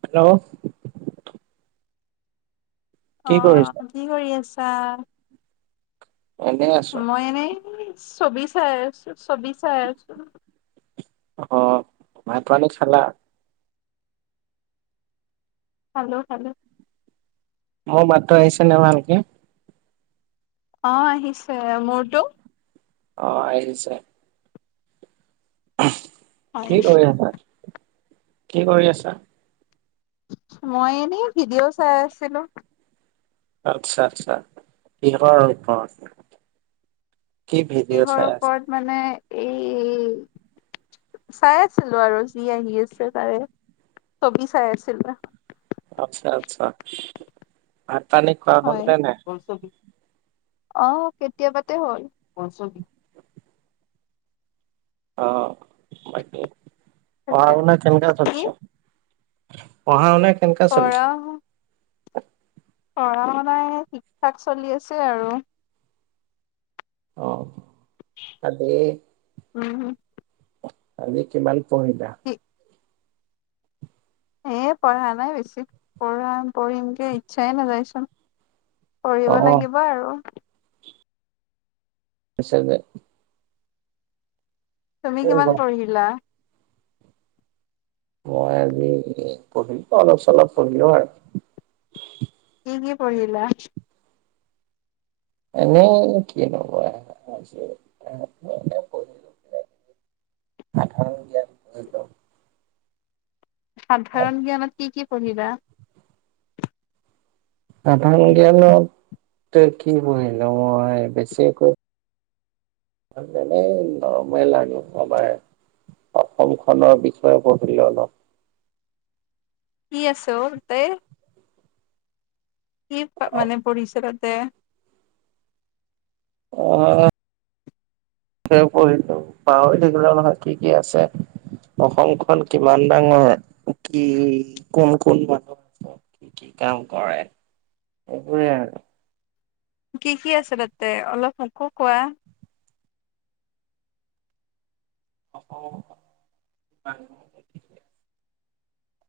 Hello কি কৰিছা? আহ কি কৰি আছা? এনেই আছো। চবি চাই আছো চবি চাই আছো। অ ভাত পানী খালা? খালো খালো। মোৰ মাতটো আহিছে নে ভালকে? অ আহিছে। মোৰটো? অ আহৈছে। হয়, কি কৰি আছা? কি কৰি আছা? মই এনেই ভিডিঅ' চাই আছিলো। আচ্ছা আচ্ছা। কিহৰ ওপৰত? কি ভিডিঅ' কিহৰ চাই আছা? ওপৰত মানে এই চাই আছিলো আৰু যি আহি আছে তাৰে চবি চাই আছিলোঁ। আচ্ছা আচ্ছা। ভাত পানী খোৱা হলে নে নাই? আহ কেতিয়াবাতে হ'ল। অ বাকি পঢ়া কেতিয়া শুনা কেনেকা কি চলিছে? পঢ়া শুনা কেনেকা চলিছে? পঢ়া শু পঢ়া শুনা এ ঠিক ঠাক চলি আছে আৰু। অঁ হু হু। আজি কিমান পঢ়িলা? এ পঢ়া নাই বেছি পঢ়িম পঢ়িমকে ইচ্ছাই নাযায়চোন। পঢ়িব অ লাগিব আৰু। হৈছে যে [unintelligible] তুমি কিমান পঢ়িলা? মই আজি পঢ়িলো অলপ চলপ পঢ়িলো আৰু কি কি পঢ়িলা? এনে কি হব আৰু আজি এনে পঢ়িলোঁ আৰু। [unintelligible] সাধাৰণ জ্ঞান পঢ়িলোঁ। সাধাৰণ জ্ঞানত কি কি পঢ়িলা? সাধাৰ জ্ঞানত কি পঢ়িলোঁ মই বেছি একো এনেই নৰ্মেল আৰু আমাৰ অসম খনৰ বিষয়ে পঢ়িলোঁ অলপ। কি আছে অ তাতে? কি মানে পঢ়িছা তাতে? অ চব পঢ়িলো পাহৰি থাকিলো নহয় কি কি আছে। অসমখন কিমান ডাঙৰ কি কোন কোন মানুহ আছে। কি কি কাম কৰে এইবোৰে আৰু। কি কি আছে তাতে অলপ মোকো কোৱা? [unintelligible]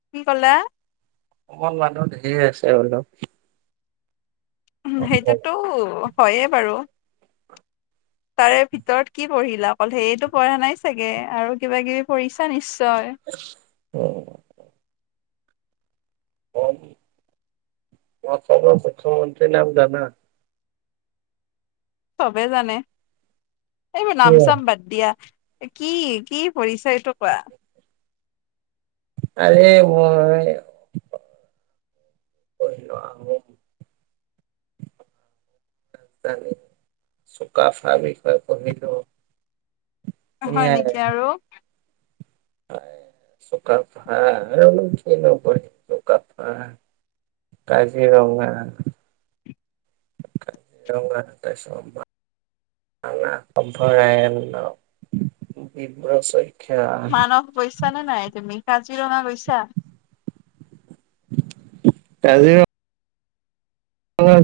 কি কলা? অসমত মানুহ ঢেৰ আছে বোলো। সেইটোতো হয়ে বাৰু। [inaudible] তাৰে ভিতৰত কি পঢ়িলা অকল সেইয়টো পঢ়া নাই চাগে আৰু কিবা কিবি পঢ়িছা নিশ্চ তই অসমৰ মুখ্যমন্ত্ৰী নাম জানা? চবে জানে এইবোৰ নাম চাম বাদ দিয়া। কি কি পঢ়িছা সেইটো কোৱা? আৰে মই অ। ৰাজানী চুকাফা বিষয়ে পঢ়িলো। হয় সেয়াই নেকি আৰু। চুকাফা চুকাফা। কাজিৰঙা। তাৰপাছত। কাজিৰঙা অভয়াৰণ্য ডিব্ৰু ছৈখোৱা। মানস গৈছা নে নাই তুমি কাজিৰঙা গৈছা। কাজিৰঙা।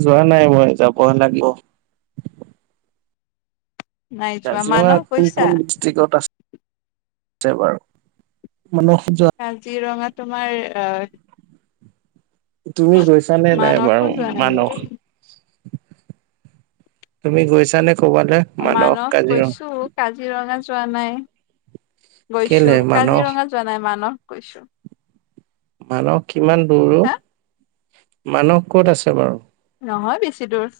যোৱা নাই মই যাব লাগিব। নাই যোৱা কাজিৰঙা মানস কোন গৈছা? কোন ডিষ্ট্ৰিক্ট আছে আছে বাৰু। মানস যোৱা কাজিৰঙা তোমাৰ আহ। তুমি গৈছানে নাই মানসো বাৰু যোৱা নাই মানস। নেকি? তুমি গৈছানে? ক'বালে মানস কাজিৰঙা? কৈছো কাজিৰঙা। যোৱা নাই কেলে গৈছো মানস কাজিৰঙা যোৱা নাই মানস গৈছো। মানস কিমান দূৰো হা মানস কত আছে বাৰু? নহয় বেছি দূৰ।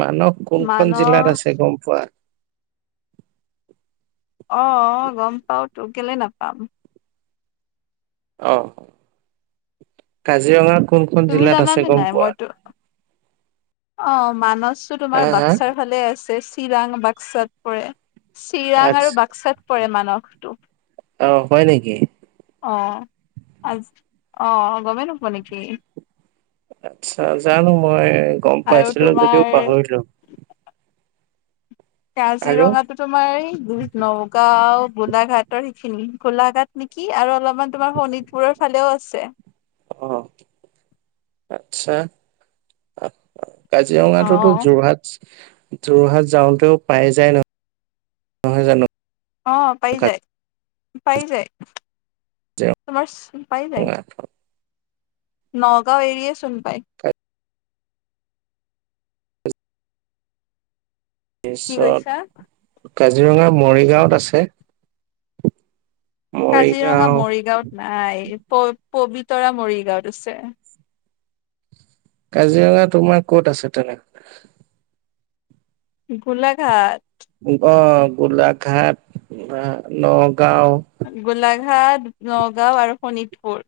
মানস কোনখন জিলাত মানস আছে গম পোৱা? আহ গম পাও তো কেলে নাপাম। অ কাজিৰঙাত। কোনখন তুমি জিলাত জানানে আছে গম নাই পোৱা? মইতো অ মানচটো তোমাৰ হা হা বাক্সাৰ ফালে আছে চিৰাং বাক্সাত পৰে। চিৰাং আৰু আচ্ছা বাক্সাত পৰে মানসটো। অ হয় নেকি। অ আজ অ গমেই নোপোৱা নেকি। আচ্ছা জানো মই গম আৰু পাইছিলো যদিও তোমাৰ পাহৰিলো। আৰু কাজিৰঙাটো তোমাৰ এই নগাঁও। গোলাঘাটৰ সেইখিনি গোলাঘাট নেকি আৰু অলপমান তোমাৰ শোণিতপুৰৰ ফালেও আছে। অ আচ্ছা আহ। অ কাজিৰঙাটোতো যোৰহাট। যোৰহাট যাওঁতেও পাই যায় নহয় নহয় জানো। অ পাই যায় পাই যায়। কাজিৰঙা তোমাৰ পাই নাই। নগাঁও এৰিয়ে চোন পায়। তাৰপিছত কি কৰিছা? কাজিৰঙা মৰিগাঁৱত আছে। কাজিৰঙা মৰিগাঁও মৰিগাঁৱত নাই প পবিতৰা মৰিগাঁৱত আছে। কাজিৰঙা তোমাৰ ক'ত আছে তেনে। গোলাঘাট। অ গোলাঘাট অ ন। গোলাঘাট নগাঁও আৰু শোণিতপুৰ।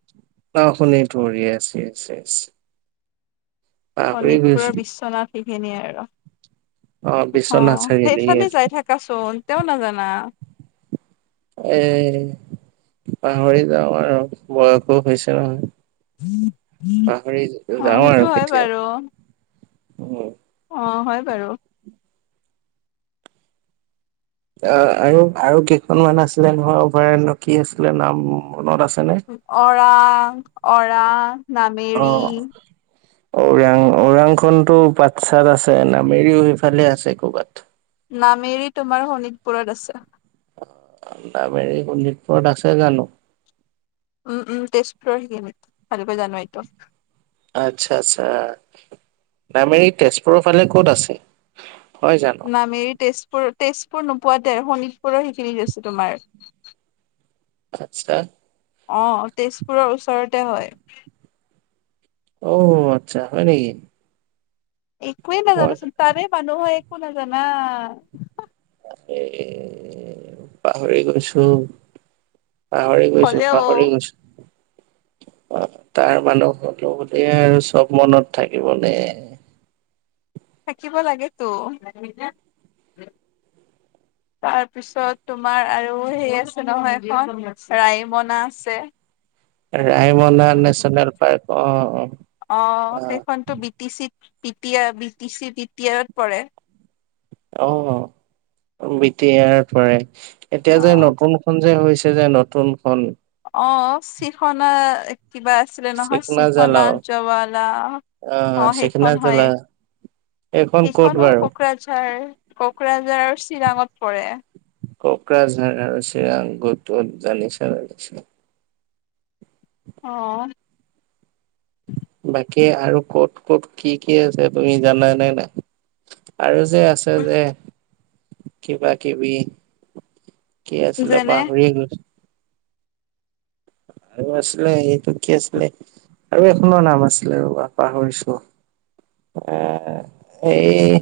অ শুনি পৰে ইয়েছ ইয়েছ ইয়েছ [unintelligible] শোণিতপুৰৰ বিশ্বনাথ শিঘিনী আৰু। [unintelligible] অ বিশ্বনাথ চাৰিআলি সেইফালে য়েছ যাই থাকাচোন তেওঁ নাজানা। এ পাহৰি যাওঁ আৰু বয়সো হৈছে নহয়। পাহৰি অ যাওঁ সেইটো আৰু হয় কেতিয়া বাৰু অ। অ হয় বাৰু। অ আৰু আৰু কেইখনমান আছিলে ঘৰ ভয় কি আছিলে নাম মনত আছিল। অৰা অৰাং অ নামেৰি। ওৰাং ওৰাংখনতো পচ্ছাত আছে নামেৰিও সেইফালে আছে ক'বাত নামেৰি তোমাৰ শোণিতপুৰত আছে। এ নামেৰি শোণিতপুৰত আছে জানোঁ। উম উম তেজপুৰৰ শিকম ভালকৈ জানো এইটো আচ্ছা আচ্ছা তাৰ মানে কি ন মেৰি তেজপুৰ তেজপুৰ নোপোৱাতে শোণিতপুৰৰ সেইখিনিত আছো তোমাৰ আচ্ছা অ তেজপুৰৰ ওচৰতে হয়। অ আচ্ছা হয় নেকি? একোৱেই মই নাজানা চুন তাৰে মানু্হ হৈ একো নাজানা। এ পাহৰি গৈছো। পাহৰি গৈছো হলেও পাহৰি গৈছো। অ তাৰ মানুহ হতো বোলিয়ে আৰু চব মনত থাকিব নে। [unintelligible] থাকিব লাগে তো [inaudible] তাৰপিছত তোমাৰ আৰু সেই আছে নহয় এখন ৰাইমনা আছে। ৰায়মনা নেচনেল পাৰ্ক অ' আহ সেইখনতো B T C T B T C B T আৰত পৰে [unintelligible] অ বিটিয়াৰ পৰে এতিয়া অ যে নতুনখন যে হৈছে। যে নতুনখন অ চিখনা কিবা আছিলে নহয় চিকনা চিফনা জালাও জৱালা আহ চিকনা সেইখন হয়ে জালা [unintelligible] এইখন ক'ত সেইখনো বাৰু কোকৰাঝাৰ কোকৰাঝাৰৰ চিৰাঙত পৰে। কোকৰাঝাৰছে আৰু চিৰাং কত জানিছালিছে [unintelligible] অ বাকী আৰু কত ক'ত কি কি আছে তুমি জানা নে নাই আৰু যে আছে যে কিবা কিবি কি আছিলে যেনে পাহৰিয়ে গৈছে [inaudible] আৰু আছিলে এইটো কি আছিলে আৰু এখনৰ নাম আছিলে ৰবা পাহৰিছো [unintelligible] আহ এই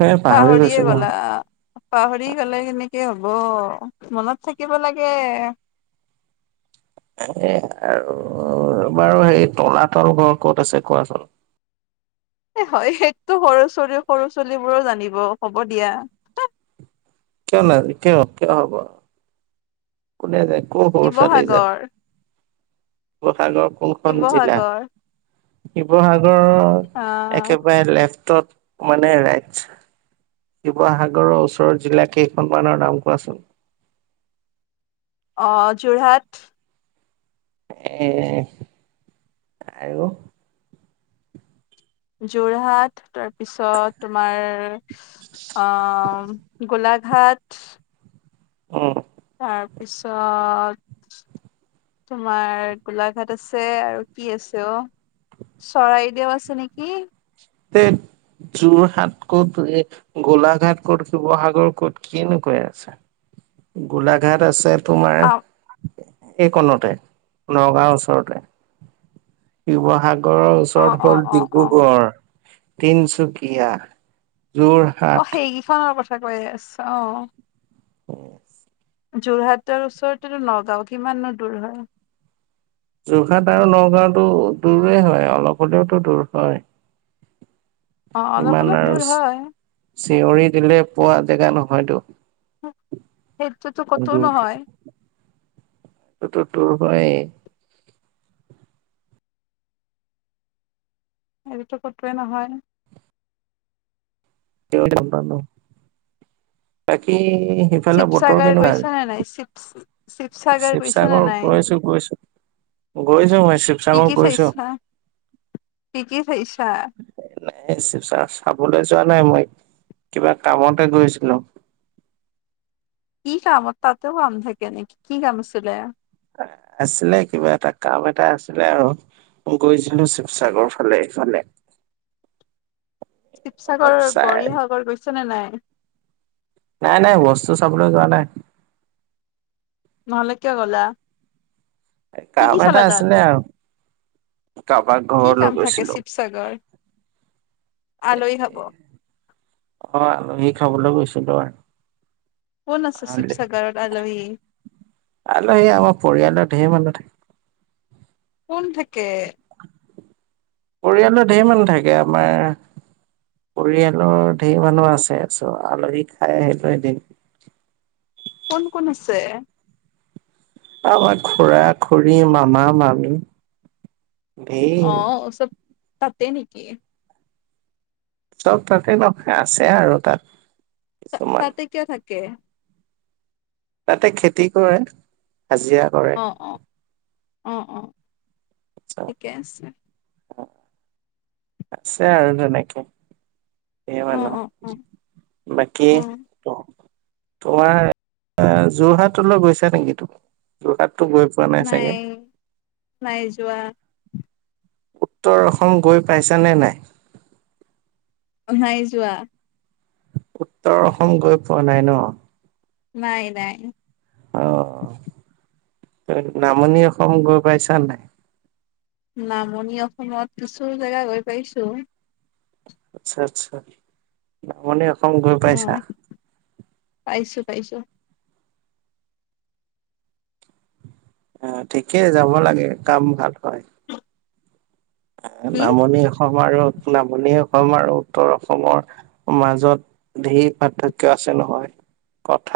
এ পাহৰি গৈছো পাহৰিয়ে গ'লা নহয় পাহৰি গ'লে কেনেকে হব হব মনত থাকিব লাগে। এ আৰু বাৰু হেই তলাতল ঘৰ ক'ত আছে কোৱাচোন। হয় সেইটোতো সৰু ছোৱালী সৰু ছোৱালী বোৰো জানিব হ'ব দিয়া কিয় ন কিয় কিয় হব [unintelligible] কোনে যায় ক সৰু চোৱালী যায় শিৱসাগৰ ক [unintelligible] শিৱসাগৰ কোনখন জিলা শিৱসাগৰ শিৱসাগৰৰ আহ একেবাৰে লেফ্ট ত মানে ৰাইজ [unintelligible] শিৱসাগৰৰ ওচৰৰ জিলা কেইখনমানৰ নাম কোৱাচোন অ যোৰহাট এ আৰু যোৰহাট তাৰপিছত তোমাৰ আহ গোলাঘাট অ তাৰপিছত তোমাৰ গোলাঘাট আছে আৰু কি আছে অ চৰাইদেউ আছে নেকি? তে যোৰহাট ক'ত এই গোলাঘাট ক'ত শিৱসাগৰ ক'ত কিনো কৈ আছে। গোলাঘাট আছে তোমাৰ অ এই কণতে নগাঁওৰ ওচৰতে শিৱসাগ ডগড়ৰ অ ওচৰত অ হ'ল অ অ ডিব্ৰুগড় তিনচুকীয়া [unintelligible] অ সেইকেইখনৰ কথা কৈ আছ অ [unintelligible] উ যোৰহাটৰ ওচৰতেটো নগাঁও কিমানো দূৰ হয় যোৰহাট আৰু নগাঁওতো দূৰেই হয় অলপ হলেওতো দূৰ হয় অ অলপ ইমান অলপ দূৰ আৰু হয় চিঞৰি দিলে পোৱা জেগা নহয়তো সেইটোতো কতো নহয় সেইটো টো হয়েই সেইটো তো কতোৱে নহয় ন বাকি [unintelligible] এই সিফালে বতৰ শিৱসাগৰ কেনেকুৱা গৈছা নে নাই আজি শিৱ গৈছা নে শিৱসাগৰ নাই গৈছো গৈছো গৈছো মই কি শিৱসাগৰ কি গৈছো চাইছা কি কি চাইছা [unintelligible] নাই যোৱা চাবলৈ [unintelligible] যোৱা নাই মই কিবা কামতে গৈছিলো কি কামত তাতেও কাম থাকে নেকি কি কাম আছিলে আছিলে কিবা এটা কাম এটা আছিলে আৰু গৈছিলো শিৱসাগৰ ফালে ইফালে শিৱসাগৰ অলপ চাই গৌৰীসাগৰ গৈছা নে নাই নাই নাই বস্তু চাবলে যোৱা নাই নহলে কিয় গলা কি কি কাম চালা এটা তাত আছিলে আৰু কাৰোবাক কি ঘৰলৈ কাম থাকে গৈছিলো অ শিৱসাগৰ আলহী খাব আলহী খাবলৈ গৈছিলোঁ আৰু কোন আছে শিৱসাগাৰত আলহী আলহী আমাৰ পৰিয়ালৰ ধেৰ মানুহ থাকে কোন থাকে পৰিয়ালৰ ধেৰ মানুহ থাকে আমাৰ পৰিয়ালৰ ধেই মানুহ আছে চ আলহী খাই আহিলো এদিন [inaudible] কোন কোন আছে আমাৰ খুৰা খুৰী মামা মামী ধেই অ চব তাতে নেকি? চব তাতে নহয় আছে আৰু তাত। কিছুমান তাতে কিয় থাকে? তাতে খেতি কৰে। হাজিৰা কৰে অ অ অ অ। ঠিকে আছে। আছে আৰু তেনেকে। ধেই অ অ অ মানুহ বাকি অ তোমাৰ যোৰহাটলৈ গৈছা নেকি তুমি যোৰহাট গৈ পোৱা নাই চাগে। নাই যোৱা উত্তৰ অসম গৈ পাইছানে নাই। নাই যোৱা। উত্তৰ অসম গৈ পোৱা নাই ন? নাই নাই। আহ নামনি অসম গৈ পাইছা নাই? নামনি অসমত কিছু জেগা গৈ পাইছো। আচ্ছা আচ্ছা নামনি অসম গৈ অ পাইছা? পাইছো পাইছো। অ ঠিকেই যাব লাগে কাম ভাল হয়। কি নামনি অসম। অসম আৰু নামনি অসম আৰু উত্তৰ অসমৰ মাজত ধেৰ পাৰ্থক্য আছে। হয় কথা। [inaudible]